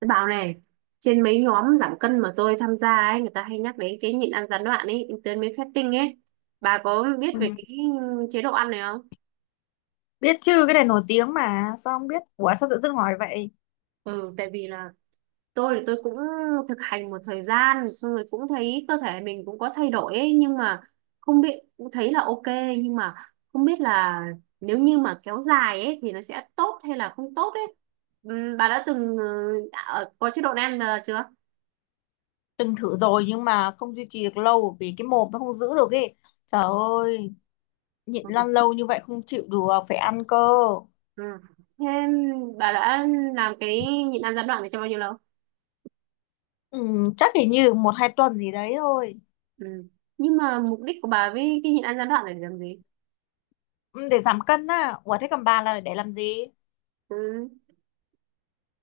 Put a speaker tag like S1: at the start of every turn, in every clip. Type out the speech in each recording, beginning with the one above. S1: Tôi bảo này, trên mấy nhóm giảm cân mà tôi tham gia ấy, người ta hay nhắc đến cái nhịn ăn gián đoạn ấy, intermittent fasting ấy. Bà có biết
S2: Ừ.
S1: về cái chế độ ăn này không?
S2: Biết chứ, cái này nổi tiếng mà sao không biết. Ủa, sao tự dưng hỏi vậy?
S1: Ừ, tại vì là tôi thì tôi cũng thực hành một thời gian, xong rồi cũng thấy cơ thể mình cũng có thay đổi ấy, nhưng mà không biết, cũng thấy là ok, nhưng mà không biết là nếu như mà kéo dài ấy thì nó sẽ tốt hay là không tốt ấy. Ừ, Bà đã từng có chế độ này ăn chưa?
S2: Từng thử rồi nhưng mà không duy trì được lâu. Vì cái mồm nó không giữ được ấy. Trời ơi, nhịn
S1: Ừ.
S2: lăn lâu như vậy không chịu được. Phải ăn cơ.
S1: Ừ. Thế bà đã làm cái nhịn ăn gián đoạn này trong bao nhiêu lâu?
S2: ừ, Chắc chỉ như một hai tuần gì đấy thôi.
S1: Ừ. Nhưng mà mục đích của bà với cái nhịn ăn gián đoạn này để làm gì?
S2: Ừ, để giảm cân á. Ủa thế còn bà là để làm gì?
S1: Ừ.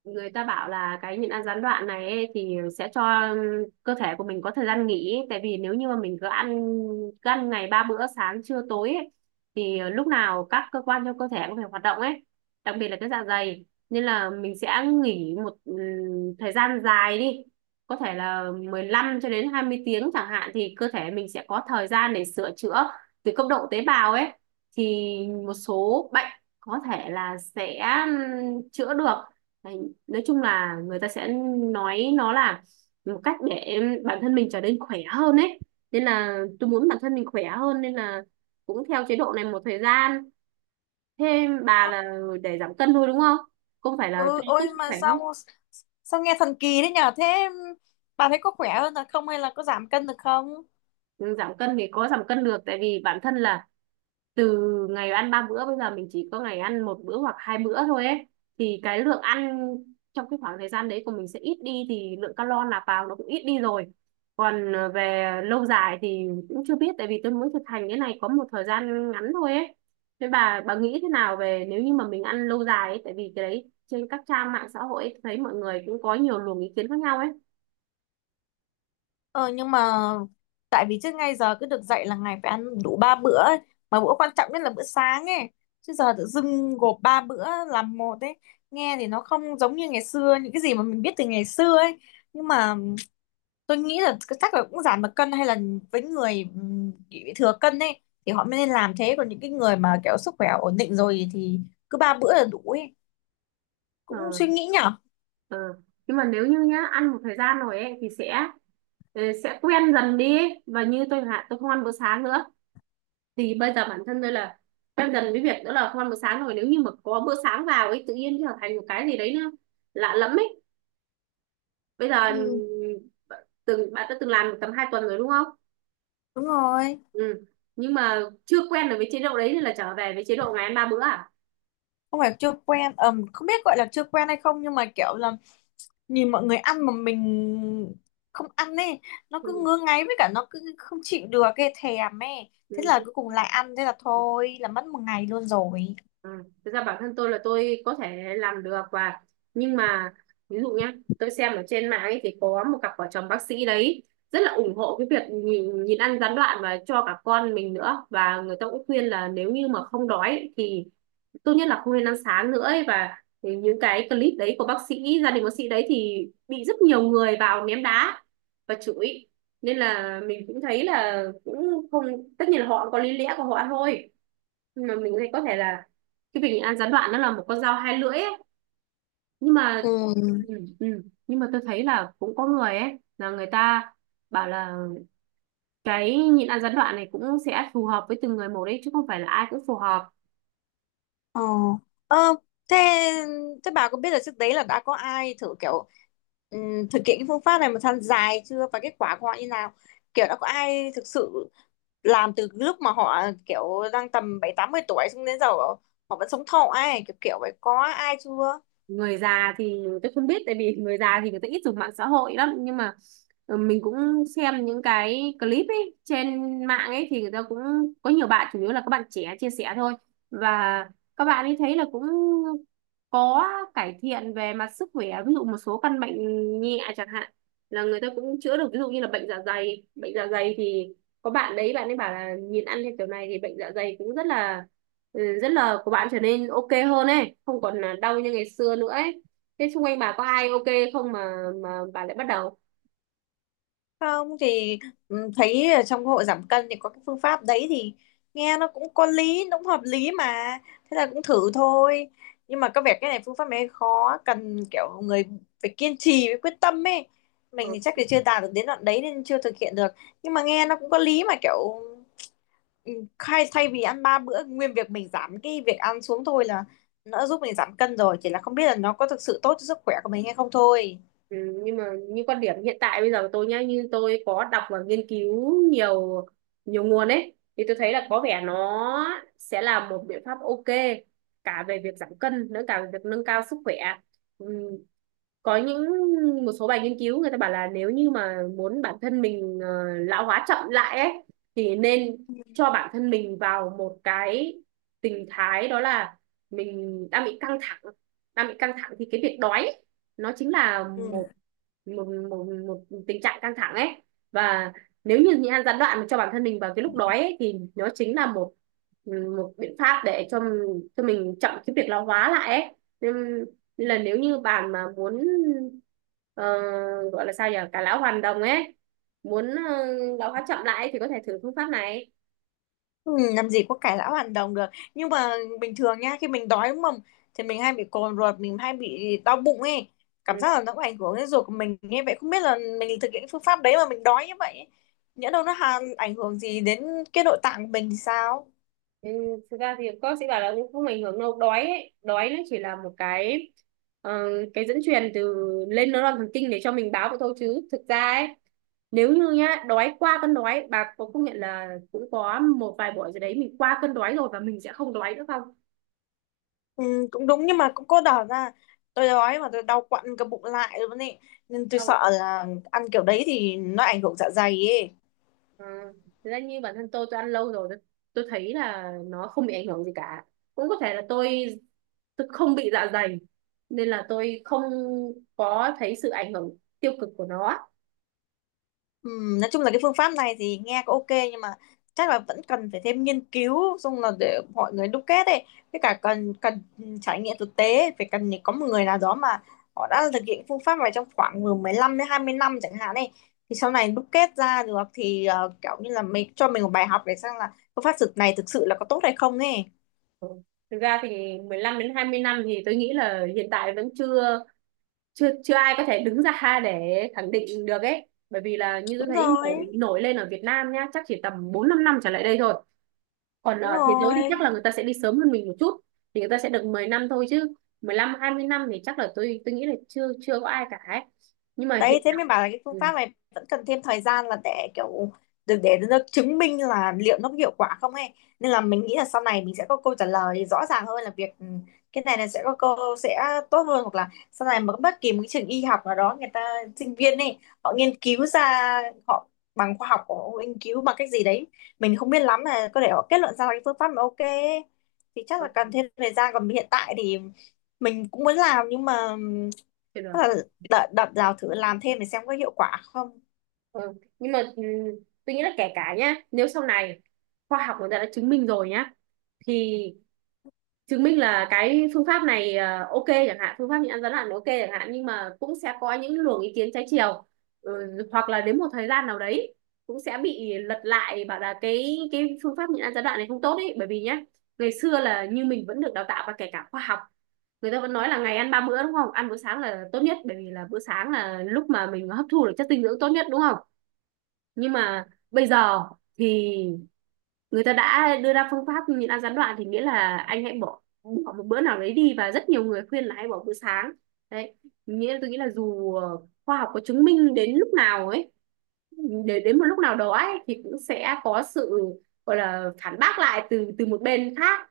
S1: Người ta bảo là cái nhịn ăn gián đoạn này ấy, thì sẽ cho cơ thể của mình có thời gian nghỉ, tại vì nếu như mà mình cứ ăn ngày 3 bữa sáng trưa tối ấy, thì lúc nào các cơ quan trong cơ thể cũng phải hoạt động ấy, đặc biệt là cái dạ dày, nên là mình sẽ nghỉ một thời gian dài đi, có thể là 15 cho đến 20 tiếng chẳng hạn, thì cơ thể mình sẽ có thời gian để sửa chữa từ cấp độ tế bào ấy, thì một số bệnh có thể là sẽ chữa được. Đấy, nói chung là người ta sẽ nói nó là một cách để bản thân mình trở nên khỏe hơn ấy, nên là tôi muốn bản thân mình khỏe hơn nên là cũng theo chế độ này một thời gian. Thêm bà là để giảm cân thôi đúng không, không phải là
S2: Ừ,
S1: cho tốt
S2: ôi mà
S1: khỏe không?
S2: sao sao nghe thần kỳ đấy nhở. Thế bà thấy có khỏe hơn là không? Hay là có giảm cân được không?
S1: Ừ, giảm cân thì có giảm cân được tại vì bản thân là từ ngày ăn 3 bữa bây giờ mình chỉ có ngày ăn 1 bữa hoặc 2 bữa thôi ấy, thì cái lượng ăn trong cái khoảng thời gian đấy của mình sẽ ít đi thì lượng calo nạp vào nó cũng ít đi rồi. Còn về lâu dài thì cũng chưa biết tại vì tôi mới thực hành cái này có một thời gian ngắn thôi ấy. Thế bà nghĩ thế nào về nếu như mà mình ăn lâu dài ấy, tại vì cái đấy trên các trang mạng xã hội ấy, thấy mọi người cũng có nhiều luồng ý kiến khác nhau ấy.
S2: Ờ, nhưng mà tại vì trước ngay giờ cứ được dạy là ngày phải ăn đủ ba bữa ấy. Mà bữa quan trọng nhất là bữa sáng ấy. Chứ giờ tự dưng gộp ba bữa làm một ấy. Nghe thì nó không giống như ngày xưa, những cái gì mà mình biết từ ngày xưa ấy. Nhưng mà tôi nghĩ là chắc là cũng giảm được cân, hay là với người bị thừa cân ấy thì họ mới nên làm thế, còn những cái người mà kiểu sức khỏe ổn định rồi thì cứ ba bữa là đủ ấy.
S1: Ờ,
S2: Cũng suy nghĩ nhở.
S1: ừ. Nhưng mà nếu như nhá ăn một thời gian rồi ấy thì sẽ sẽ quen dần đi ấy. Và như tôi chẳng hạn tôi không ăn bữa sáng nữa, thì bây giờ bản thân tôi là quen dần với việc đó là không ăn bữa sáng rồi, nếu như mà có bữa sáng vào ấy tự nhiên trở thành một cái gì đấy nó lạ lẫm ấy. Bây giờ
S2: Ừ,
S1: từng bạn đã từng làm được tầm 2 tuần rồi đúng không?
S2: đúng rồi.
S1: Ừ. Nhưng mà chưa quen được với chế độ đấy thì là trở về với chế độ ngày ăn 3 bữa à?
S2: Không phải chưa quen, không biết gọi là chưa quen hay không, nhưng mà kiểu là nhìn mọi người ăn mà mình không ăn ấy, nó cứ
S1: Ừ.
S2: ngứa ngáy, với cả nó cứ không chịu được cái thèm ấy, thế là
S1: Ừ.
S2: cuối cùng lại ăn, thế là thôi là mất một ngày luôn rồi.
S1: Ừ. Thực ra bản thân tôi là tôi có thể làm được, và nhưng mà ví dụ nhá, tôi xem ở trên mạng ấy thì có một cặp vợ chồng bác sĩ đấy rất là ủng hộ cái việc nhìn ăn gián đoạn và cho cả con mình nữa, và người ta cũng khuyên là nếu như mà không đói thì tốt nhất là không nên ăn sáng nữa ấy. Và thì những cái clip đấy của bác sĩ gia đình, bác sĩ đấy thì bị rất nhiều người vào ném đá và chửi, nên là mình cũng thấy là cũng không. Tất nhiên là họ có lý lẽ của họ thôi, nhưng mà mình thấy có thể là cái việc nhịn ăn gián đoạn nó là một con dao hai lưỡi ấy. Nhưng mà
S2: ừ
S1: ừ, ừ. Nhưng mà tôi thấy là cũng có người ấy là người ta bảo là cái nhịn ăn gián đoạn này cũng sẽ phù hợp với từng người một đấy, chứ không phải là ai cũng phù hợp.
S2: ờ ờ thế thế bà có biết là trước đấy là đã có ai thử kiểu thực hiện cái phương pháp này một thời gian dài chưa và kết quả của họ như nào? Kiểu đã có ai thực sự làm từ lúc mà họ kiểu đang tầm 70 80 tuổi xong đến giờ họ vẫn sống thọ ấy, kiểu kiểu vậy, có ai chưa?
S1: Người già thì tôi không biết tại vì người già thì người ta ít dùng mạng xã hội lắm, nhưng mà ừ, mình cũng xem những cái clip ấy trên mạng ấy thì người ta cũng có nhiều bạn, chủ yếu là các bạn trẻ chia sẻ thôi, và các bạn ấy thấy là cũng có cải thiện về mặt sức khỏe, ví dụ một số căn bệnh nhẹ chẳng hạn là người ta cũng chữa được, ví dụ như là bệnh dạ dày. Bệnh dạ dày thì có bạn đấy bạn ấy bảo là nhìn ăn theo kiểu này thì bệnh dạ dày cũng rất là ừ, rất là của bạn trở nên ok hơn ấy, không còn là đau như ngày xưa nữa ấy. Thế xung quanh bà có ai ok không mà mà bà lại bắt đầu?
S2: Không thì thấy ở trong hội giảm cân thì có cái phương pháp đấy thì nghe nó cũng có lý, nó cũng hợp lý mà, thế là cũng thử thôi. Nhưng mà có vẻ cái này phương pháp này khó, cần kiểu người phải kiên trì với quyết tâm ấy.
S1: Ờ.
S2: Mình thì chắc thì chưa đạt được đến đoạn đấy nên chưa thực hiện được. Nhưng mà nghe nó cũng có lý mà kiểu, ừ, khai thay vì ăn ba bữa nguyên việc mình giảm cái việc ăn xuống thôi là nó giúp mình giảm cân rồi, chỉ là không biết là nó có thực sự tốt cho sức khỏe của mình hay không thôi.
S1: Ừ, nhưng mà như quan điểm hiện tại bây giờ của tôi nhá, như tôi có đọc và nghiên cứu nhiều nhiều nguồn ấy, thì tôi thấy là có vẻ nó sẽ là một biện pháp ok cả về việc giảm cân nữa, cả về việc nâng cao sức khỏe. Ừ. Có những một số bài nghiên cứu người ta bảo là nếu như mà muốn bản thân mình lão hóa chậm lại ấy, thì nên cho bản thân mình vào một cái tình thái, đó là mình đang bị căng thẳng. Đang bị căng thẳng thì cái việc đói nó chính là một
S2: Ừ.
S1: một một tình trạng căng thẳng ấy. Và nếu như nhịn ăn gián đoạn cho bản thân mình vào cái lúc đói ấy, thì nó chính là một một biện pháp để cho mình chậm cái việc lão hóa lại ấy, nên, nên là nếu như bạn mà muốn ờ, gọi là sao nhỉ cả lão hoàn đồng ấy, muốn lão hóa chậm lại thì có thể thử phương pháp này.
S2: Ừ, làm gì có cải lão hoàn đồng được. Nhưng mà bình thường nha, khi mình đói đúng không, thì mình hay bị cồn ruột, mình hay bị đau bụng ấy, cảm
S1: Ừ.
S2: giác là nó cũng ảnh hưởng đến ruột của mình, nghe vậy không biết là mình thực hiện cái phương pháp đấy mà mình đói như vậy ấy, nhỡ đâu nó hàn ảnh hưởng gì đến cái nội tạng của mình thì sao?
S1: Ừ, thực ra thì cô sẽ bảo là cũng không ảnh hưởng đâu đói ấy. Đói nó chỉ là một cái ờ, cái dẫn truyền từ lên neuron thần kinh để cho mình báo vậy thôi, chứ thực ra ấy nếu như nhá đói qua cơn đói, bà có công nhận là cũng có một vài buổi rồi đấy mình qua cơn đói rồi và mình sẽ không đói nữa không?
S2: Ừ, cũng đúng, nhưng mà cũng có đỏ ra tôi đói mà tôi đau quặn cả bụng lại luôn ấy, nên tôi
S1: Không.
S2: sợ là ăn kiểu đấy thì nó ảnh hưởng dạ dày ấy.
S1: Ờ, thực ra như bản thân tôi ăn lâu rồi, tôi thấy là nó không bị ảnh hưởng gì cả. Cũng có thể là tôi không bị dạ dày nên là tôi không có thấy sự ảnh hưởng tiêu cực của nó.
S2: Nói chung là cái phương pháp này thì nghe có ok nhưng mà chắc là vẫn cần phải thêm nghiên cứu xong là để mọi người đúc kết ấy, với cả cần cần trải nghiệm thực tế, phải cần có một người nào đó mà họ đã thực hiện phương pháp này trong khoảng từ 15 đến 20 năm chẳng hạn ấy, thì sau này đúc kết ra được thì kiểu như là mình cho mình một bài học để xem là phương pháp thực này thực sự là có tốt hay không ấy.
S1: Ừ. Thực ra thì 15 đến 20 năm thì tôi nghĩ là hiện tại vẫn chưa chưa chưa ai có thể đứng ra để khẳng định được ấy. Bởi vì là như tôi
S2: Đúng
S1: thấy nổi,
S2: rồi.
S1: nổi lên ở Việt Nam nhá, chắc chỉ tầm 4-5 năm trở lại đây thôi. Còn
S2: Đúng
S1: ở thế giới thì chắc
S2: rồi,
S1: là người ta sẽ đi sớm hơn mình một chút thì người ta sẽ được 10 năm thôi, chứ 15-20 năm thì chắc là tôi nghĩ là chưa chưa có ai cả ấy. Nhưng mà
S2: đấy
S1: hiện
S2: thế
S1: tại
S2: mới bảo là cái phương
S1: ừ,
S2: pháp này vẫn cần thêm thời gian là để kiểu để nó chứng minh là liệu nó có hiệu quả không ấy, nên là mình nghĩ là sau này mình sẽ có câu trả lời rõ ràng hơn là việc ừ, cái này là sẽ có câu sẽ tốt hơn, hoặc là sau này mà bất kỳ một cái trường y học nào đó, người ta sinh viên ấy họ nghiên cứu ra, họ bằng khoa học của họ nghiên cứu bằng cách gì đấy mình không biết lắm, là có thể họ kết luận ra là cái phương pháp mà ok ấy. Thì chắc là
S1: ừ,
S2: cần thêm thời gian, còn hiện tại thì mình cũng muốn làm nhưng mà ừ,
S1: chưa
S2: tức
S1: được.
S2: là đợi đập rào thử làm thêm để xem có hiệu quả không.
S1: Ừ. Nhưng mà ừ, tôi nghĩ là kể cả nhá, nếu sau này khoa học người ta đã chứng minh rồi nhá, thì chứng minh là cái phương pháp này ok chẳng hạn, phương pháp nhịn ăn rắn lặn ok chẳng hạn, nhưng mà cũng sẽ có những luồng ý kiến trái chiều. Ừ, hoặc là đến một thời gian nào đấy cũng sẽ bị lật lại bảo là cái phương pháp nhịn ăn gián đoạn này không tốt ấy. Bởi vì nhá ngày xưa là như mình vẫn được đào tạo và kể cả khoa học người ta vẫn nói là ngày ăn ba bữa đúng không, ăn bữa sáng là tốt nhất bởi vì là bữa sáng là lúc mà mình hấp thu được chất dinh dưỡng tốt nhất đúng không. Nhưng mà bây giờ thì người ta đã đưa ra phương pháp nhịn ăn gián đoạn thì nghĩa là anh hãy bỏ bỏ một bữa nào đấy đi và rất nhiều người khuyên là hãy bỏ bữa sáng. Đấy, nghĩa là tôi nghĩ là dù khoa học có chứng minh đến lúc nào ấy, để đến một lúc nào đó ấy thì cũng sẽ có sự gọi là phản bác lại từ từ một bên khác.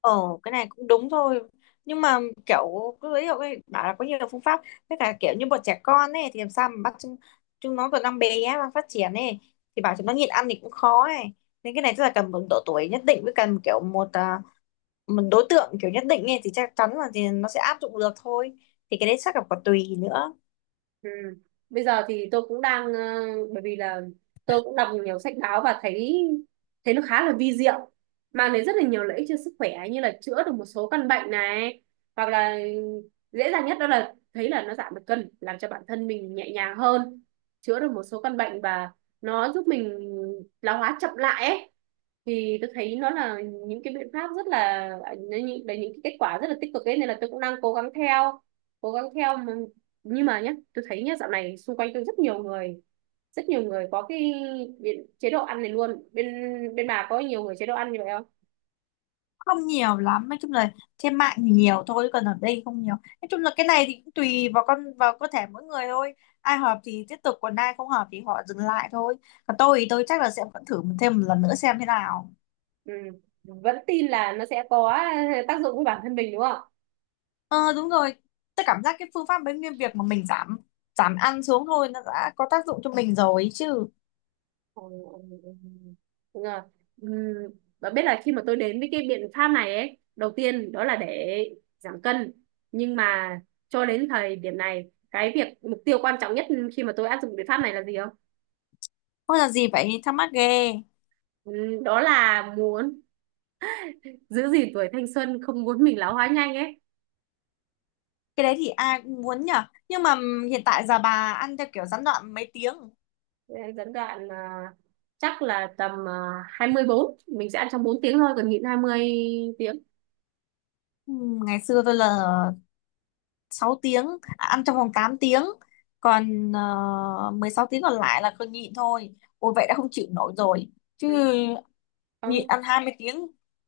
S2: Ờ, cái này cũng đúng thôi, nhưng mà kiểu cứ ví dụ ấy, bảo là có nhiều phương pháp, với cả kiểu như bọn trẻ con ấy thì làm sao mà bắt chúng nó còn đang bé, đang phát triển ấy, thì bảo chúng nó nhịn ăn thì cũng khó ấy, nên cái này tức là cần một độ tuổi nhất định, với cần kiểu một đối tượng kiểu nhất định ấy thì chắc chắn là thì nó sẽ áp dụng được thôi, thì cái đấy chắc là còn tùy nữa.
S1: Ừ. Bây giờ thì tôi cũng đang bởi vì là tôi cũng đọc nhiều sách báo và thấy thấy nó khá là vi diệu, mang đến rất là nhiều lợi ích cho sức khỏe, như là chữa được một số căn bệnh này, hoặc là dễ dàng nhất đó là thấy là nó giảm được cân làm cho bản thân mình nhẹ nhàng hơn, chữa được một số căn bệnh và nó giúp mình lão hóa chậm lại ấy, thì tôi thấy nó là những cái biện pháp rất là, là những cái kết quả rất là tích cực ấy, nên là tôi cũng đang cố gắng theo cố gắng theo. Nhưng mà nhé tôi thấy nhé dạo này xung quanh tôi rất nhiều người, rất nhiều người có cái chế độ ăn này luôn. Bên bên bà có nhiều người chế độ ăn như vậy không?
S2: Không nhiều lắm, nói chung là trên mạng thì nhiều thôi, còn ở đây không nhiều. Nói chung là cái này thì cũng tùy vào con vào cơ thể mỗi người thôi, ai hợp thì tiếp tục, còn ai không hợp thì họ dừng lại thôi. Còn tôi thì tôi chắc là sẽ vẫn thử thêm một lần nữa xem thế nào.
S1: Ừ. Vẫn tin là nó sẽ có tác dụng với bản thân mình đúng không?
S2: Ờ, đúng rồi, tôi cảm giác cái phương pháp bánh nguyên việc mà mình giảm giảm ăn xuống thôi nó đã có tác dụng cho mình rồi ấy chứ.
S1: Ừ, ừ. Đúng rồi. Ừm, Và biết là khi mà tôi đến với cái biện pháp này ấy, đầu tiên đó là để giảm cân. Nhưng mà cho đến thời điểm này, cái việc mục tiêu quan trọng nhất khi mà tôi áp dụng biện pháp này là gì không?
S2: Không, là gì vậy, thắc mắc ghê.
S1: Đó là muốn giữ gìn tuổi thanh xuân, không muốn mình lão hóa nhanh ấy.
S2: Cái đấy thì ai cũng muốn nhở, nhưng mà hiện tại giờ bà ăn theo kiểu gián đoạn mấy tiếng?
S1: Nên dẫn đoạn à, chắc là tầm à, 24 mình sẽ ăn trong 4 tiếng thôi còn nhịn 20 tiếng.
S2: Ừ, ngày xưa tôi là 6 tiếng, ăn trong vòng 8 tiếng còn 16 tiếng còn lại là cứ nhịn thôi, ôi vậy đã không chịu nổi rồi chứ.
S1: Ừ.
S2: Nhịn
S1: Không.
S2: ăn 20 tiếng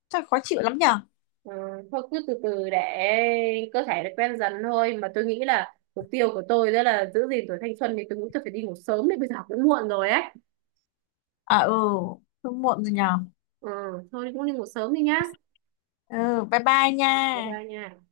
S2: chắc khó chịu lắm nhở.
S1: Ừ. Thôi cứ từ từ để cơ thể nó quen dần thôi, mà tôi nghĩ là mục tiêu của tôi đó là giữ gìn tuổi thanh xuân thì tôi nghĩ tôi phải đi ngủ sớm đấy, bây giờ cũng muộn rồi ấy.
S2: À, ừ, hơi muộn rồi nhở.
S1: Ừ. Thôi cũng đi ngủ sớm đi nhá.
S2: Ừ, bye bye nha.
S1: Bye bye nha.